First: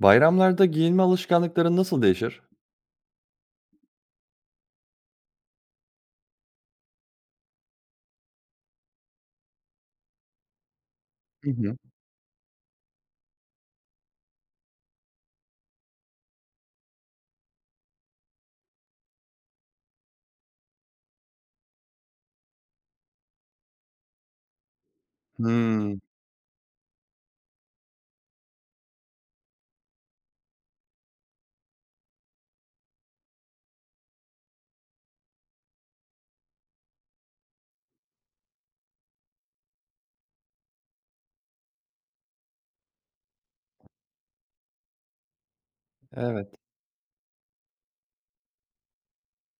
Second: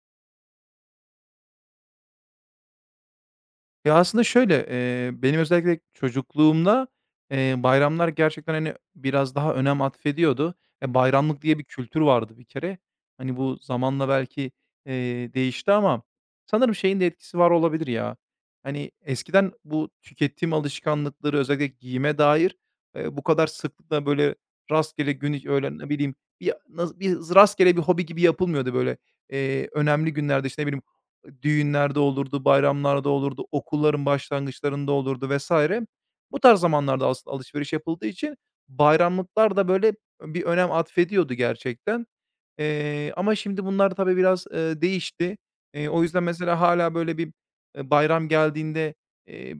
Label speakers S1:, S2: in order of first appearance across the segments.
S1: Bayramlarda giyinme alışkanlıkların nasıl değişir?
S2: Ya, aslında şöyle, benim özellikle çocukluğumda, bayramlar gerçekten, hani, biraz daha önem atfediyordu. E, bayramlık
S1: Hı
S2: diye bir
S1: hı.
S2: kültür vardı bir kere. Hani, bu zamanla belki, değişti ama sanırım şeyin de etkisi var olabilir ya. Hani, eskiden bu tüketim alışkanlıkları özellikle giyime dair, bu kadar sıklıkla, böyle, rastgele gün öyle, ne
S1: Hımm.
S2: bileyim, bir naz bir rastgele bir hobi gibi yapılmıyordu, böyle. Önemli günlerde, işte, ne bileyim düğünlerde olurdu, bayramlarda olurdu, okulların başlangıçlarında olurdu vesaire. Bu tarz zamanlarda aslında alışveriş yapıldığı için bayramlıklar da böyle bir önem atfediyordu gerçekten. Ama şimdi bunlar tabii biraz, değişti. O yüzden
S1: Evet.
S2: mesela hala böyle bir, bayram geldiğinde, eee,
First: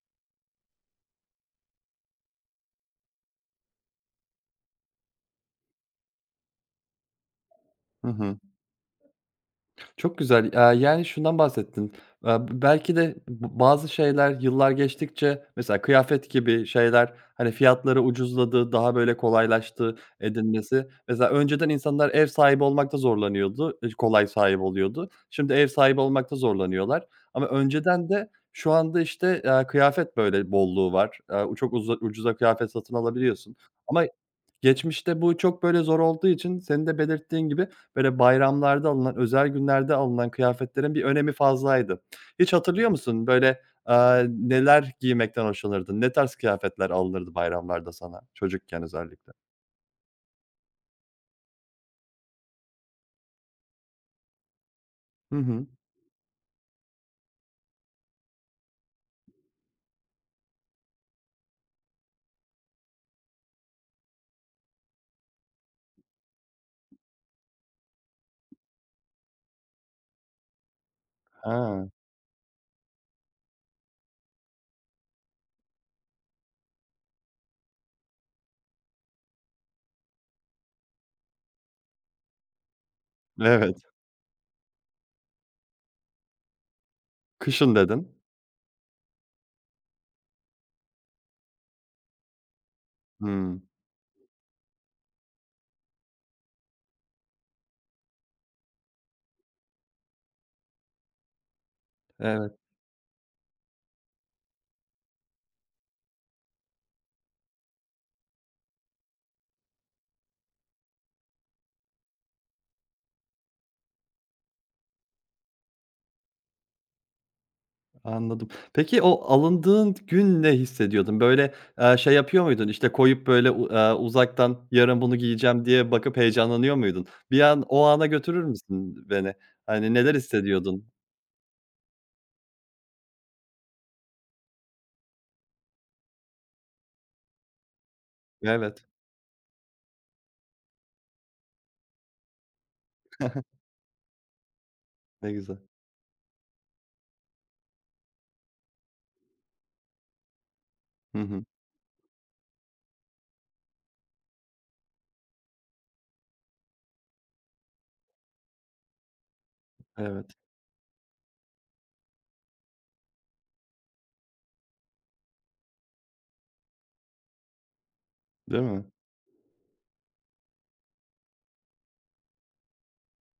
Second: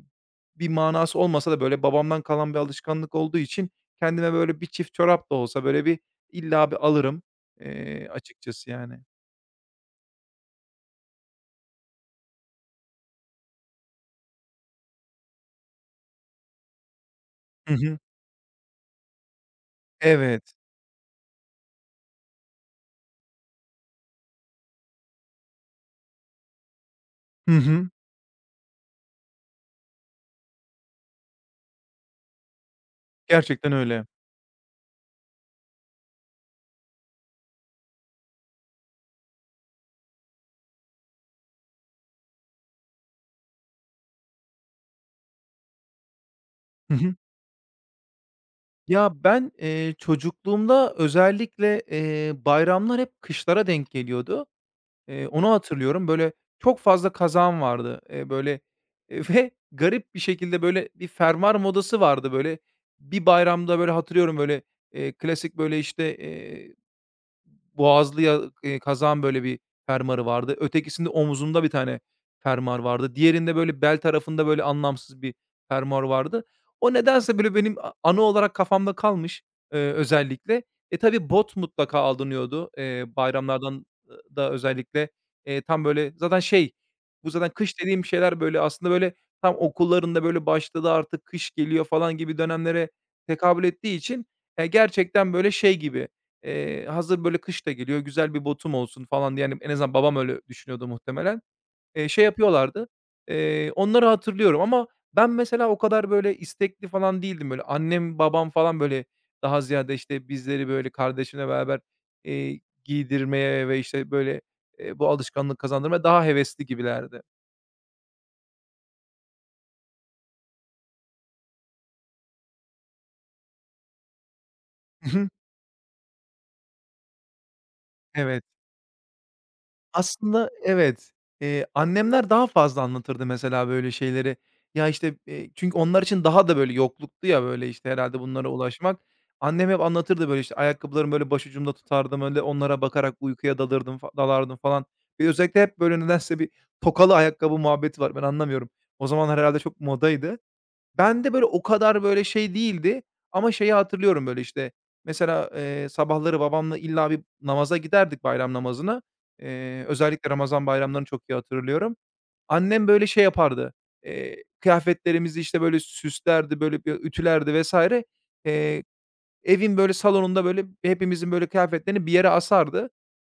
S2: bir manası olmasa da böyle babamdan kalan bir alışkanlık olduğu için kendime böyle bir çift çorap da olsa böyle bir illa bir alırım,
S1: Hı hı.
S2: açıkçası yani.
S1: Çok güzel. Yani, şundan bahsettin. Belki de bazı şeyler yıllar geçtikçe mesela kıyafet gibi şeyler, hani,
S2: Hı hı.
S1: fiyatları ucuzladı, daha böyle kolaylaştı
S2: Evet.
S1: edinmesi. Mesela önceden insanlar ev sahibi olmakta zorlanıyordu, kolay sahibi oluyordu. Şimdi ev sahibi olmakta zorlanıyorlar ama
S2: Hı hı.
S1: önceden de şu anda, işte, kıyafet böyle bolluğu var. Çok ucuza kıyafet satın alabiliyorsun
S2: Gerçekten
S1: ama
S2: öyle.
S1: geçmişte bu çok, böyle, zor olduğu için senin de belirttiğin gibi, böyle, bayramlarda alınan, özel günlerde alınan kıyafetlerin bir önemi fazlaydı. Hiç hatırlıyor musun? Böyle, neler giymekten hoşlanırdın? Ne tarz kıyafetler
S2: Hı hı.
S1: alınırdı bayramlarda sana çocukken
S2: Ya,
S1: özellikle?
S2: ben, çocukluğumda özellikle, bayramlar hep kışlara denk geliyordu.
S1: Hı
S2: Onu
S1: hı.
S2: hatırlıyorum. Böyle, çok fazla kazağım vardı. Eee, ve garip bir şekilde, böyle, bir fermuar modası vardı, böyle. Bir bayramda, böyle, hatırlıyorum, böyle, klasik, böyle, işte, boğazlıya, kazağın böyle bir fermuarı vardı. Ötekisinde omuzumda bir
S1: Ha,
S2: tane fermuar vardı. Diğerinde böyle bel tarafında böyle anlamsız bir fermuar vardı. O nedense böyle benim anı olarak kafamda kalmış, özellikle. E, tabii bot mutlaka alınıyordu,
S1: evet.
S2: bayramlardan da özellikle. Tam böyle zaten şey, bu zaten
S1: Kışın
S2: kış dediğim
S1: dedin.
S2: şeyler böyle aslında böyle tam okullarında böyle başladı artık kış geliyor falan gibi dönemlere
S1: Hımm.
S2: tekabül ettiği için, gerçekten böyle şey gibi, hazır böyle kış da geliyor, güzel bir botum olsun falan diye, hani, en azından babam öyle düşünüyordu muhtemelen. Şey
S1: Evet.
S2: yapıyorlardı, onları hatırlıyorum ama ben mesela o kadar böyle istekli falan değildim. Böyle annem, babam falan böyle daha ziyade, işte, bizleri böyle kardeşimle beraber, giydirmeye ve, işte, böyle, bu alışkanlık kazandırmaya daha hevesli gibilerdi.
S1: Anladım. Peki o alındığın gün ne hissediyordun? Böyle, şey yapıyor muydun, İşte koyup böyle u uzaktan yarın bunu giyeceğim diye bakıp heyecanlanıyor muydun? Bir an o ana götürür
S2: Evet.
S1: müsün beni? Hani neler
S2: Aslında
S1: hissediyordun?
S2: evet. Annemler daha fazla anlatırdı mesela böyle şeyleri. Ya, işte, çünkü onlar için daha da böyle yokluktu ya, böyle, işte, herhâlde bunlara
S1: Evet,
S2: ulaşmak. Annem hep anlatırdı böyle, işte, ayakkabılarımı böyle başucumda tutardım, öyle onlara bakarak uykuya dalırdım dalardım falan. Bir
S1: ne güzel.
S2: özellikle hep böyle nedense bir tokalı ayakkabı muhabbeti var. Ben anlamıyorum. O zamanlar herhâlde çok modaydı.
S1: Hı
S2: Bende
S1: hı.
S2: böyle o kadar böyle şey değildi ama şeyi hatırlıyorum böyle işte mesela, sabahları babamla illa bir namaza giderdik bayram namazına.
S1: Evet,
S2: Özellikle Ramazan bayramlarını çok iyi hatırlıyorum. Annem böyle şey yapardı, kıyafetlerimizi işte böyle süslerdi, böyle bir ütülerdi vs.
S1: değil
S2: Eee,
S1: mi?
S2: Evin böyle salonunda böyle hepimizin böyle kıyafetlerini bir yere asardı.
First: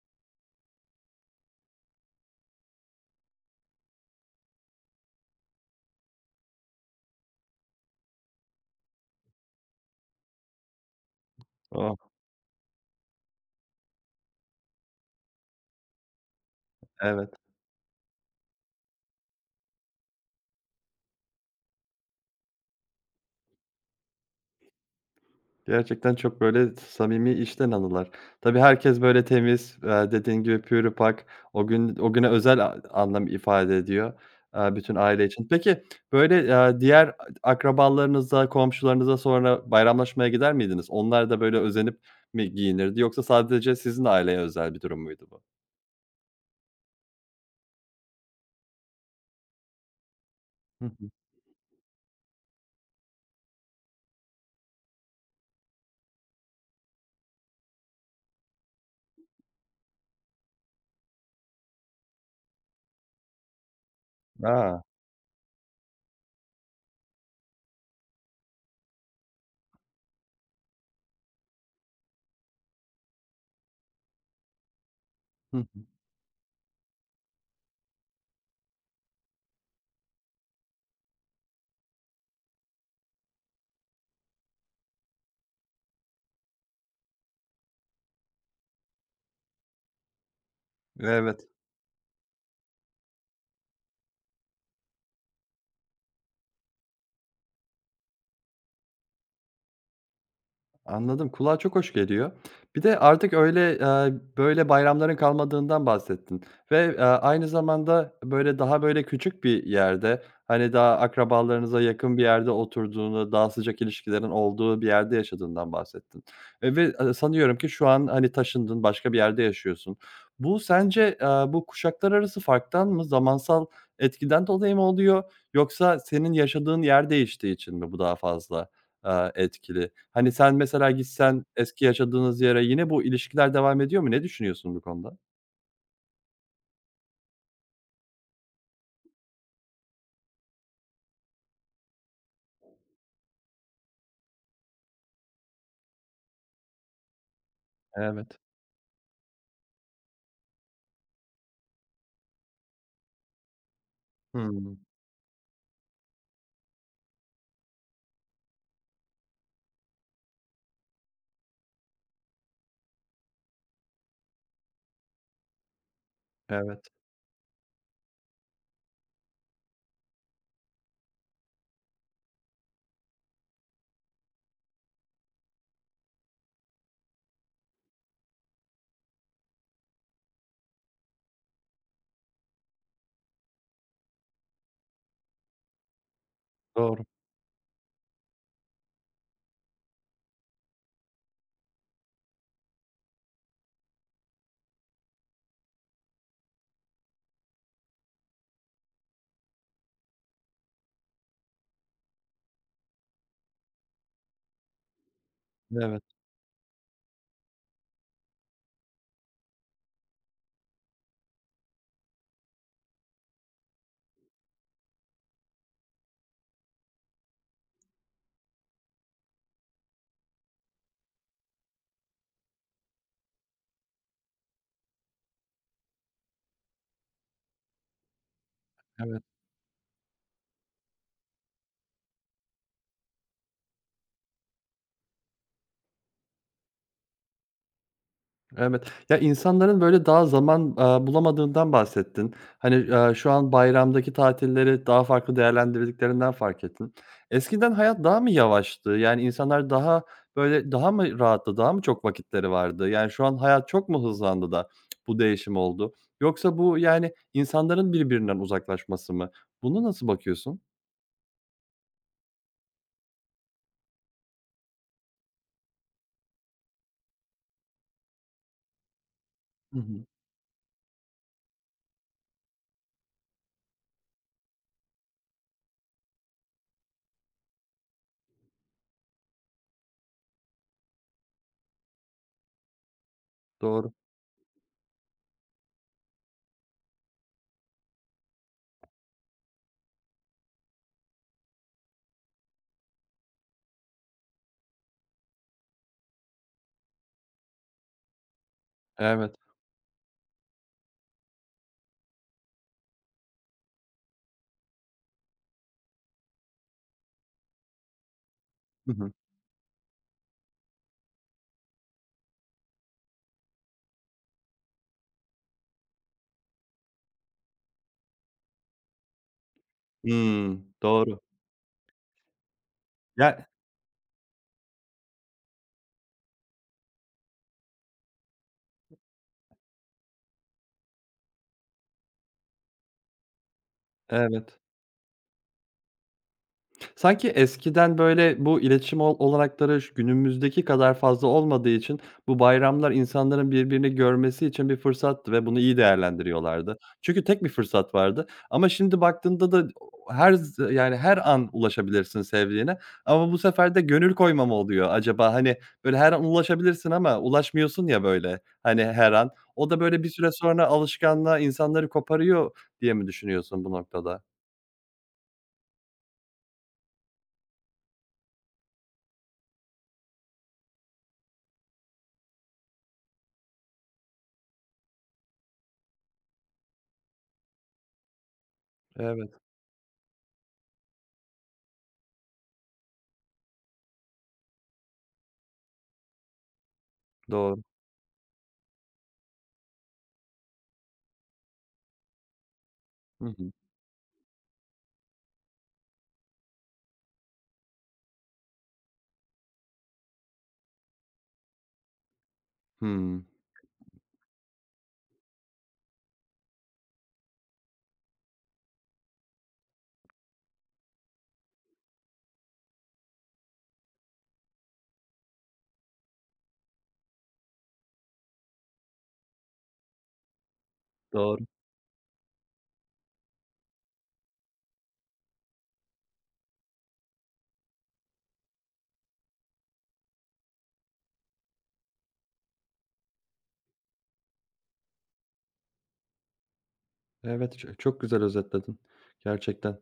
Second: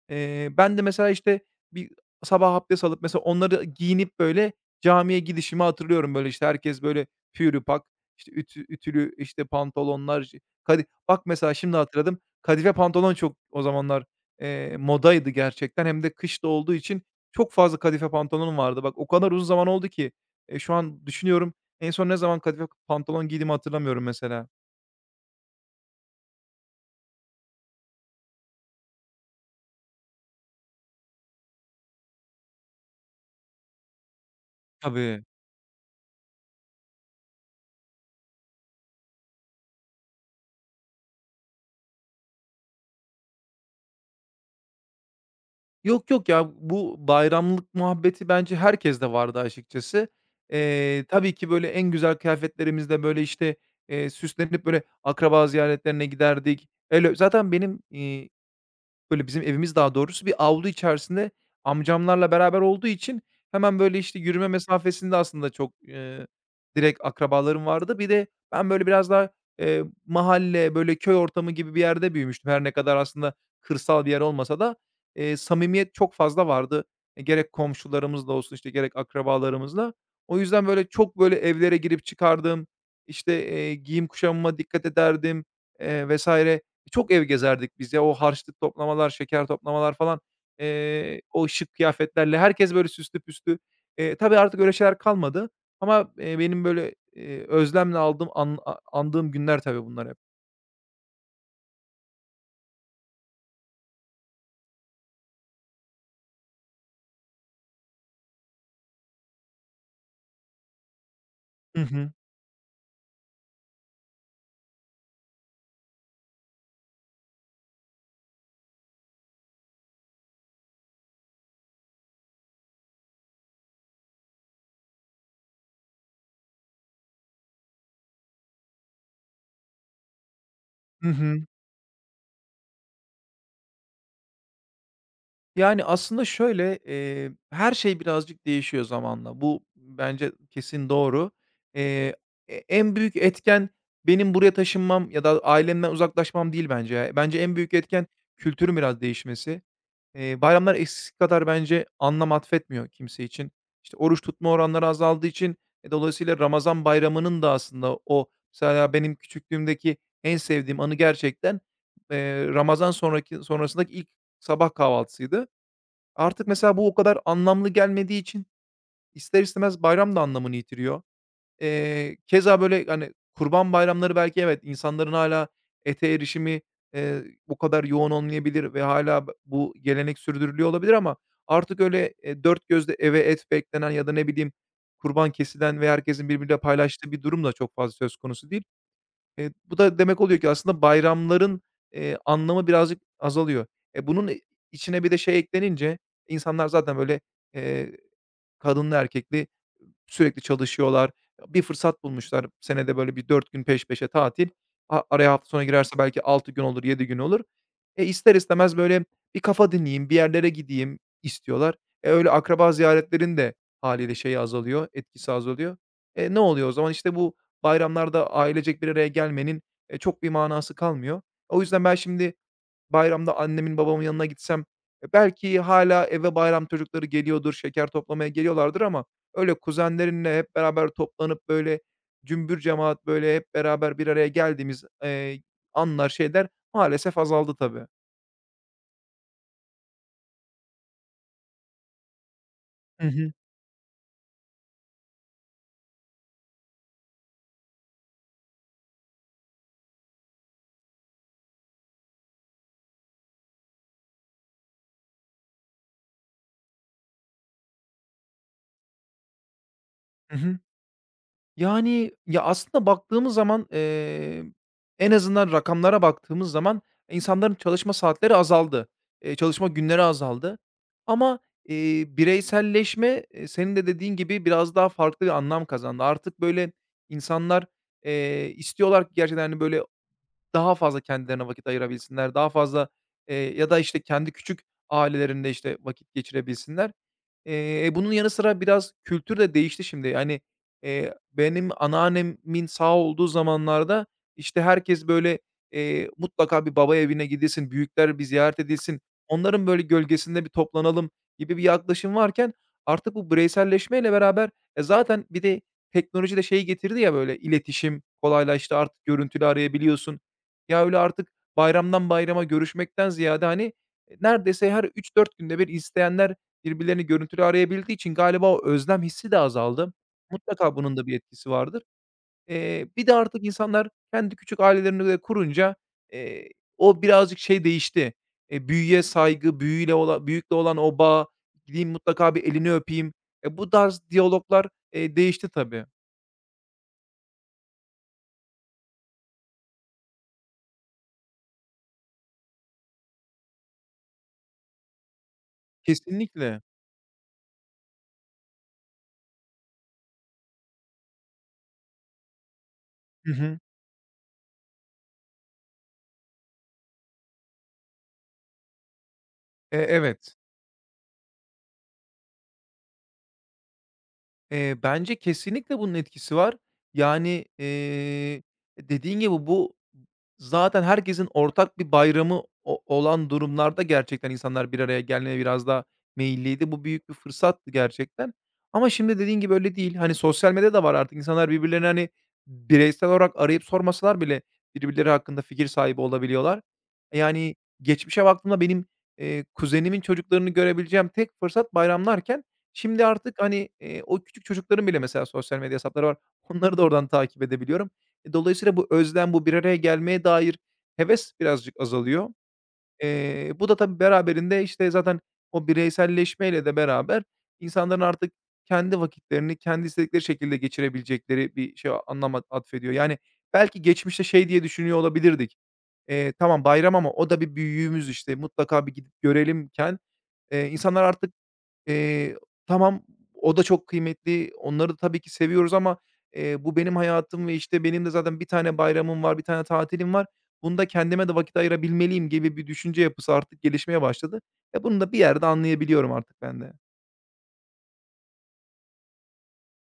S2: Ben de mesela, işte, bir sabah abdest alıp mesela onları giyinip, böyle, camiye gidişimi hatırlıyorum. Böyle, işte, herkes, böyle, pürü pak, işte, ütü ütülü, işte, pantolonlar, j kadi bak mesela şimdi
S1: Oh,
S2: hatırladım, kadife pantolon çok o zamanlar, modaydı gerçekten hem de kışta olduğu için
S1: evet.
S2: çok fazla kadife pantolonum vardı. Bak o kadar uzun zaman oldu ki, şu an düşünüyorum en son ne zaman kadife pantolon giydiğimi hatırlamıyorum mesela.
S1: Gerçekten çok böyle samimi işten anılar. Tabii herkes böyle temiz, dediğin gibi pür pak. O gün o güne özel anlam ifade ediyor, bütün aile
S2: Tabii.
S1: için. Peki, böyle, diğer akrabalarınıza, komşularınıza sonra bayramlaşmaya gider miydiniz? Onlar da böyle özenip mi giyinirdi yoksa sadece sizin aileye özel bir durum muydu bu?
S2: Yok, yok ya, bu bayramlık muhabbeti bence herkeste vardı açıkçası.
S1: Hı hı.
S2: Tabii ki böyle en güzel kıyafetlerimizle, böyle, işte, süslenip, böyle, akraba ziyaretlerine giderdik. Öyle zaten benim, böyle, bizim evimiz daha doğrusu bir avlu içerisinde amcamlarla beraber olduğu için hemen, böyle, işte, yürüme
S1: A!
S2: mesafesinde aslında çok, direkt akrabalarım vardı. Bir de ben, böyle, biraz daha, mahalle, böyle, köy ortamı gibi bir yerde büyümüştüm. Her ne kadar aslında kırsal bir yer olmasa da,
S1: Hı hı.
S2: samimiyet çok fazla vardı. E, gerek komşularımızla olsun, işte, gerek akrabalarımızla. O yüzden, böyle, çok, böyle, evlere girip çıkardım. İşte, giyim kuşamıma dikkat ederdim, vs. Çok ev gezerdik biz ya. O harçlık toplamalar, şeker toplamalar falan,
S1: Evet.
S2: o şık kıyafetlerle herkes böyle süslü püslü. Tabii artık öyle şeyler kalmadı ama, benim böyle, özlemle aldığım an a andığım günler tabii bunlar hep.
S1: Anladım, kulağa çok hoş geliyor. Bir de artık öyle, böyle bayramların kalmadığından bahsettin ve, aynı zamanda, böyle, daha, böyle, küçük bir yerde, hani, daha akrabalarınıza
S2: Hı hı.
S1: yakın bir yerde oturduğunu, daha sıcak ilişkilerin olduğu bir yerde yaşadığından bahsettin, ve, sanıyorum ki şu an, hani, taşındın, başka bir yerde yaşıyorsun. Bu sence, bu kuşaklar arası farktan mı, zamansal etkiden dolayı mı oluyor yoksa senin yaşadığın yer değiştiği için mi bu daha fazla, etkili? Hani, sen mesela
S2: Hı
S1: gitsen
S2: hı.
S1: eski yaşadığınız yere yine bu ilişkiler devam ediyor mu? Ne düşünüyorsun bu konuda?
S2: Yani, aslında şöyle, her şey birazcık değişiyor zamanla. Bu bence kesin doğru. Eee, en büyük etken benim buraya taşınmam ya da ailemden uzaklaşmam değil bence ya. Bence en büyük etken
S1: Evet.
S2: kültürün biraz değişmesi. Bayramlar eskisi kadar bence anlam atfetmiyor kimse için. İşte, oruç tutma
S1: Hımm.
S2: oranları azaldığı için, e, dolayısıyla Ramazan bayramının da aslında o mesela benim küçüklüğümdeki en sevdiğim anı gerçekten, Ramazan sonrasındaki ilk sabah kahvaltısıydı. Artık mesela bu
S1: Evet.
S2: o kadar anlamlı gelmediği için ister istemez bayram da anlamını yitiriyor. Keza böyle, hani, kurban bayramları belki evet, insanların hala ete erişimi, bu kadar yoğun olmayabilir ve hala bu gelenek sürdürülüyor olabilir ama artık öyle, dört gözle eve et beklenen ya da ne bileyim kurban kesilen ve herkesin birbiriyle
S1: Doğru.
S2: paylaştığı bir durum da çok fazla söz konusu değil. Bu da demek oluyor ki aslında bayramların, anlamı birazcık azalıyor. E, bunun, içine bir de şey eklenince insanlar zaten böyle, eee, kadınlı erkekli sürekli çalışıyorlar. Bir fırsat bulmuşlar. Senede böyle bir 4 gün peş peşe tatil. Araya hafta sonu girerse
S1: Evet,
S2: belki 6 gün olur, 7 gün olur. E, ister istemez böyle bir kafa dinleyeyim, bir yerlere gideyim istiyorlar. E, öyle akraba ziyaretlerin de haliyle şeyi azalıyor, etkisi azalıyor. E, ne oluyor o zaman? İşte bu bayramlarda ailecek bir araya gelmenin, çok bir manası kalmıyor. O yüzden ben şimdi bayramda annemin, babamın yanına gitsem, e, belki hala eve bayram çocukları geliyordur, şeker toplamaya geliyorlardır ama
S1: evet.
S2: öyle kuzenlerinle hep beraber toplanıp, böyle, cümbür cemaat, böyle, hep beraber bir araya geldiğimiz, anlar, şeyler maalesef azaldı tabii.
S1: Evet. Ya, insanların, böyle, daha zaman, bulamadığından bahsettin. Hani,
S2: Hı
S1: şu
S2: hı.
S1: an bayramdaki tatilleri daha farklı değerlendirdiklerinden fark ettin. Eskiden hayat daha mı yavaştı? Yani, insanlar daha, böyle, daha mı rahattı, daha mı çok vakitleri vardı? Yani, şu an hayat çok mu hızlandı da bu değişim oldu? Yoksa bu, yani, insanların birbirinden uzaklaşması mı? Bunu nasıl
S2: Hı hı.
S1: bakıyorsun?
S2: Yani, ya, aslında baktığımız zaman, en azından rakamlara baktığımız zaman insanların çalışma saatleri azaldı. Çalışma
S1: Hı
S2: günleri
S1: hı.
S2: azaldı ama, bireyselleşme, senin de dediğin gibi biraz daha farklı bir anlam kazandı. Artık, böyle, insanlar, istiyorlar ki gerçekten, hani, böyle, daha fazla kendilerine vakit ayırabilsinler, daha fazla, ya da,
S1: Doğru.
S2: işte, kendi küçük ailelerinde, işte, vakit geçirebilsinler. Bunun yanı sıra biraz kültür de değişti şimdi. Yani, benim anneannemin sağ olduğu zamanlarda, işte, herkes, böyle, mutlaka bir baba evine gidilsin, büyükler bir ziyaret edilsin,
S1: Evet.
S2: onların, böyle, gölgesinde bir toplanalım gibi bir yaklaşım varken artık bu bireyselleşmeyle beraber, e, zaten bir de teknoloji de şeyi getirdi ya, böyle, iletişim kolaylaştı.
S1: Hı
S2: Artık
S1: hı.
S2: görüntülü arayabiliyorsun. Ya, öyle artık bayramdan bayrama görüşmekten ziyade, hani, e, neredeyse her 3-4 günde bir isteyenler birbirlerini görüntülü arayabildiği için galiba o özlem hissi de azaldı.
S1: Hımm.
S2: Mutlaka bunun da bir
S1: Doğru.
S2: etkisi vardır. Bir de artık
S1: Ya,
S2: insanlar kendi küçük ailelerini de kurunca, eee, o birazcık şey değişti. Büyüye saygı, büyüyle olan büyükle olan o bağ, gideyim mutlaka bir elini öpeyim, e, bu tarz
S1: evet.
S2: diyaloglar, değişti tabii.
S1: Sanki eskiden, böyle, bu iletişim olanakları şu günümüzdeki kadar fazla olmadığı için bu bayramlar insanların birbirini görmesi için bir fırsattı ve bunu iyi
S2: Kesinlikle.
S1: değerlendiriyorlardı. Çünkü tek bir fırsat vardı ama şimdi baktığında da her z yani, her an ulaşabilirsin sevdiğine ama
S2: Hı
S1: bu
S2: hı.
S1: sefer de gönül koymam oluyor acaba? Hani, böyle, her an ulaşabilirsin ama ulaşmıyorsun ya, böyle, hani, her an. O
S2: E,
S1: da, böyle, bir süre
S2: evet.
S1: sonra alışkanlığa insanları koparıyor diye mi düşünüyorsun bu noktada?
S2: Bence kesinlikle bunun etkisi var. Yani, dediğin gibi bu zaten herkesin ortak bir bayramı o olan durumlarda gerçekten insanlar bir araya gelmeye biraz daha meyilliydi. Bu büyük bir fırsattı gerçekten. Ama şimdi
S1: Evet,
S2: dediğin gibi öyle değil. Hani, sosyal medya da var artık. İnsanlar birbirlerini, hani, bireysel olarak arayıp sormasalar bile birbirleri hakkında fikir sahibi olabiliyorlar. Yani
S1: doğru.
S2: geçmişe baktığımda benim, kuzenimin çocuklarını görebileceğim tek fırsat bayramlarken şimdi
S1: Hı
S2: artık,
S1: hı.
S2: hani, o küçük çocukların bile mesela sosyal medya hesapları var. Onları da oradan takip edebiliyorum. E, dolayısıyla bu özlem, bu bir araya gelmeye dair heves birazcık azalıyor.
S1: Hıı.
S2: Bu da tabii beraberinde, işte, zaten o bireyselleşmeyle de beraber insanların artık kendi vakitlerini kendi istedikleri şekilde geçirebilecekleri bir şey anlam atfediyor. Yani, belki geçmişte şey diye düşünüyor olabilirdik. Tamam bayram ama o da bir büyüğümüz, işte, mutlaka bir gidip görelimken, insanlar artık
S1: Doğru.
S2: Eee, tamam, o da çok kıymetli. Onları da tabii ki seviyoruz ama, bu benim hayatım ve, işte, benim de zaten bir tane bayramım var, bir tane tatilim var. Bunda kendime de vakit ayırabilmeliyim gibi bir düşünce yapısı artık gelişmeye başladı. E, bunu da bir yerde anlayabiliyorum artık ben de.
S1: Evet, çok güzel özetledin gerçekten.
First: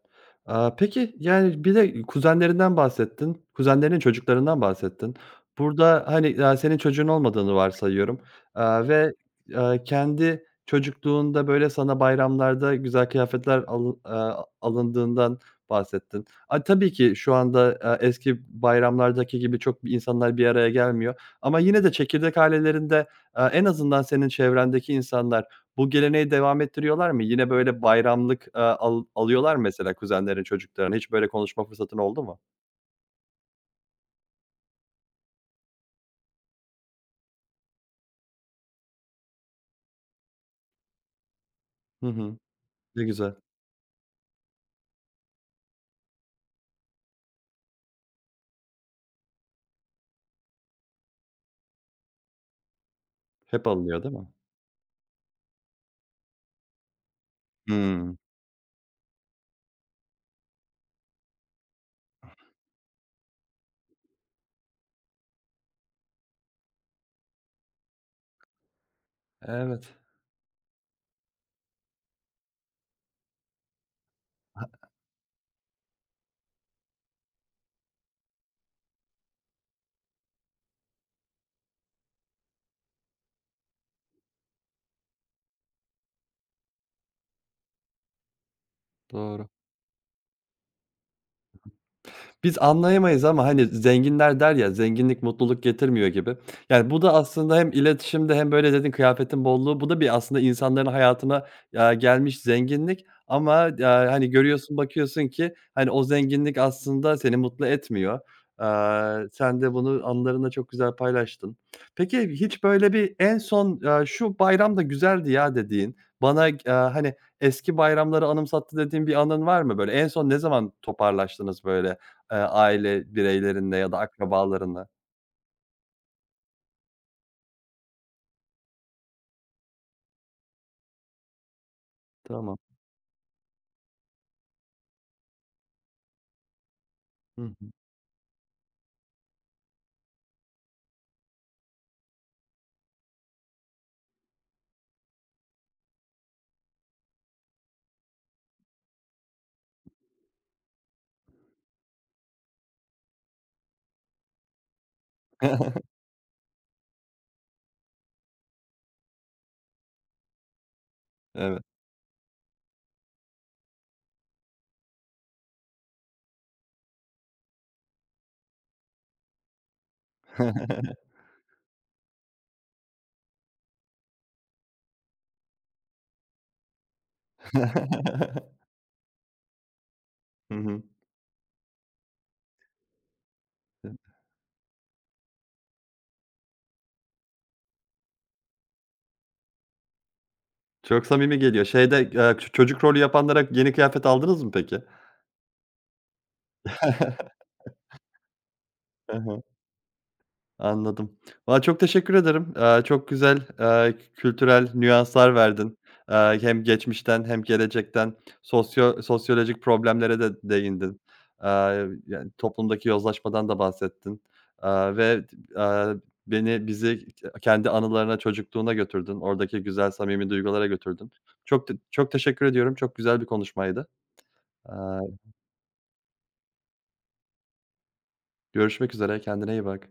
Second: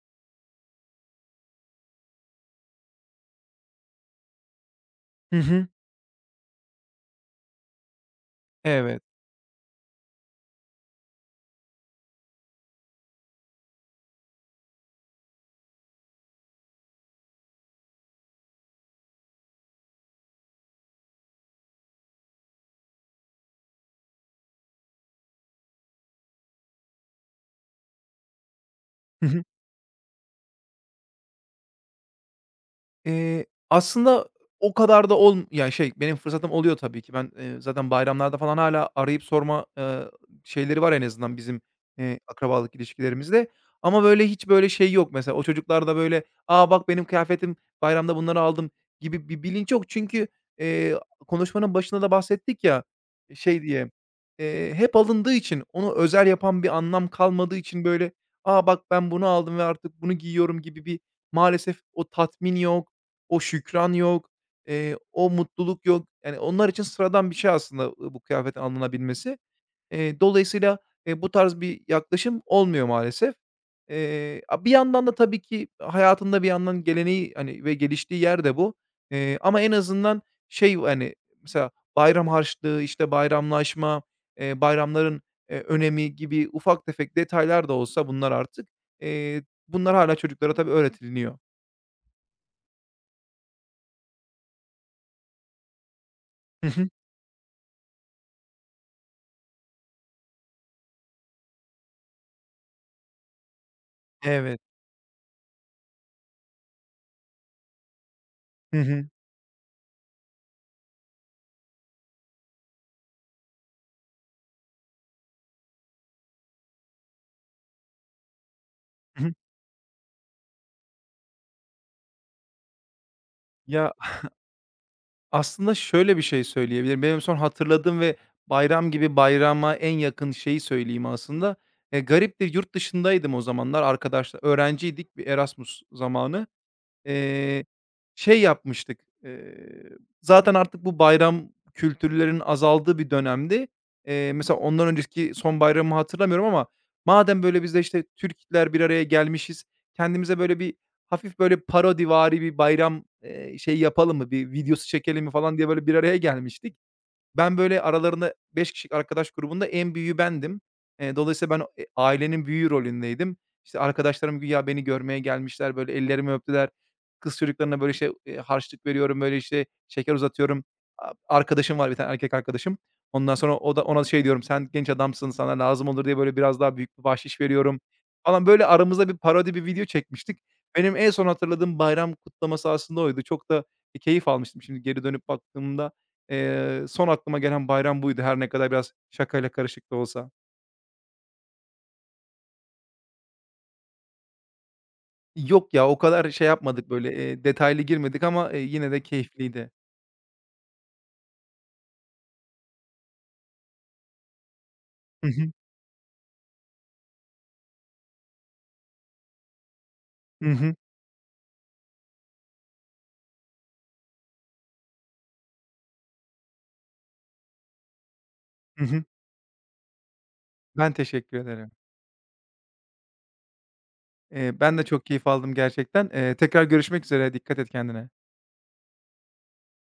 S1: Peki, yani, bir de kuzenlerinden bahsettin, kuzenlerinin çocuklarından bahsettin.
S2: Hı hı.
S1: Burada, hani, senin çocuğun olmadığını varsayıyorum,
S2: Evet.
S1: ve, kendi çocukluğunda, böyle, sana bayramlarda güzel kıyafetler alındığından bahsettin. A, tabii ki şu anda, eski bayramlardaki gibi çok insanlar bir araya gelmiyor ama yine de çekirdek ailelerinde, en azından senin çevrendeki insanlar bu geleneği devam ettiriyorlar mı? Yine böyle bayramlık, alıyorlar mı mesela kuzenlerin çocuklarını? Hiç böyle konuşma fırsatın oldu mu?
S2: Aslında o kadar da yani şey, benim fırsatım oluyor tabii ki. Ben, zaten bayramlarda falan hâlâ arayıp sorma, şeyleri var en azından bizim,
S1: Hı hı.
S2: akrabalık
S1: Ne güzel.
S2: ilişkilerimizde. Ama böyle hiç böyle şey yok mesela. O çocuklarda böyle, "A, bak benim kıyafetim, bayramda bunları aldım." gibi bir bilinç yok. Çünkü, eee, konuşmanın başında da bahsettik ya, şey
S1: Hep
S2: diye,
S1: alınıyor değil mi?
S2: hep alındığı için, onu özel yapan bir anlam kalmadığı için böyle,
S1: Hımm.
S2: "A, bak ben bunu aldım ve artık bunu giyiyorum." gibi bir maalesef o tatmin yok. O şükran yok, o mutluluk yok. Yani, onlar için sıradan bir şey aslında, bu kıyafetin alınabilmesi.
S1: Evet,
S2: Dolayısıyla, bu tarz bir yaklaşım olmuyor maalesef. A Bir yandan da tabii ki hayatında bir yandan geleneği, hani, ve geliştiği yer de bu. Ama en azından şey, hani, mesela bayram harçlığı, işte, bayramlaşma, bayramların, önemi gibi ufak tefek detaylar da olsa bunlar artık, eee,
S1: doğru.
S2: bunlar hâlâ çocuklara tabii öğretiliyor.
S1: Biz anlayamayız ama, hani, zenginler der ya, "Zenginlik mutluluk getirmiyor." gibi.
S2: Hı hı.
S1: Yani, bu da aslında hem iletişimde hem böyle dedin kıyafetin bolluğu, bu da bir aslında insanların hayatına, gelmiş zenginlik ama, ya, hani,
S2: Evet.
S1: görüyorsun, bakıyorsun ki, hani, o zenginlik aslında seni mutlu etmiyor.
S2: Hı hı.
S1: Sen de bunu anılarınla çok güzel paylaştın. Peki, hiç böyle bir en son, "Şu bayram da güzeldi ya." dediğin, bana, hani, eski bayramları anımsattı dediğin bir
S2: Hı hı.
S1: anın var mı böyle? En son ne zaman toparlaştınız böyle? Aile bireylerinde ya
S2: Ya,
S1: da akrabalarında.
S2: aslında şöyle bir şey söyleyebilirim. Benim son hatırladığım ve bayram gibi bayrama en yakın şeyi söyleyeyim aslında. Gariptir,
S1: Tamam.
S2: yurt dışındaydım o zamanlar arkadaşlar öğrenciydik, bir Erasmus zamanı.
S1: Hı hı.
S2: Eee, Şey yapmıştık, zaten artık bu bayram kültürlerinin azaldığı bir dönemdi. Mesela ondan önceki son bayramı hatırlamıyorum ama madem böyle biz de işte Türkler bir araya gelmişiz, kendimize böyle bir hafif böyle parodivari bir bayram, şeyi yapalım mı, bir videosu çekelim mi falan diye böyle bir araya gelmiştik. Ben, böyle, aralarında 5 kişilik arkadaş grubunda en büyüğü bendim. Dolayısıyla
S1: Evet.
S2: ben, ailenin büyüğü rolündeydim. İşte, arkadaşlarım güya beni görmeye gelmişler, böyle, ellerimi öptüler. Kız çocuklarına, böyle, şey, harçlık veriyorum, böyle, işte, şeker uzatıyorum. Arkadaşım var, bir tane erkek arkadaşım. Ondan sonra o da ona şey diyorum, "Sen genç adamsın, sana lazım olur." diye, böyle, biraz daha büyük bir bahşiş veriyorum falan. Böyle, aramızda bir parodi bir video çekmiştik.
S1: Hı hı.
S2: Benim en son hatırladığım bayram kutlaması aslında oydu. Çok da, e, keyif almıştım şimdi geri dönüp baktığımda. Son aklıma gelen bayram buydu her ne kadar biraz şakayla karışık da olsa.
S1: Çok samimi geliyor. Şeyde, çocuk rolü yapanlara yeni kıyafet aldınız mı peki?
S2: Yok ya, o kadar şey yapmadık, böyle, detaylı girmedik ama, yine de
S1: Hı hı.
S2: keyifliydi.
S1: Anladım. Valla çok teşekkür ederim. Çok güzel, kültürel
S2: Hı
S1: nüanslar
S2: hı.
S1: verdin. Hem geçmişten hem gelecekten sosyolojik problemlere de
S2: Hı hı.
S1: değindin. Eee, yani toplumdaki yozlaşmadan da bahsettin, ve, eee, beni, bizi kendi anılarına, çocukluğuna
S2: Hı hı.
S1: götürdün. Oradaki güzel, samimi duygulara
S2: Ben
S1: götürdün.
S2: teşekkür
S1: Çok
S2: ederim.
S1: çok teşekkür ediyorum. Çok güzel bir konuşmaydı. Eee,
S2: Ben de çok keyif aldım gerçekten. Tekrar görüşmek üzere. Dikkat et kendine.
S1: görüşmek üzere. Kendine iyi bak.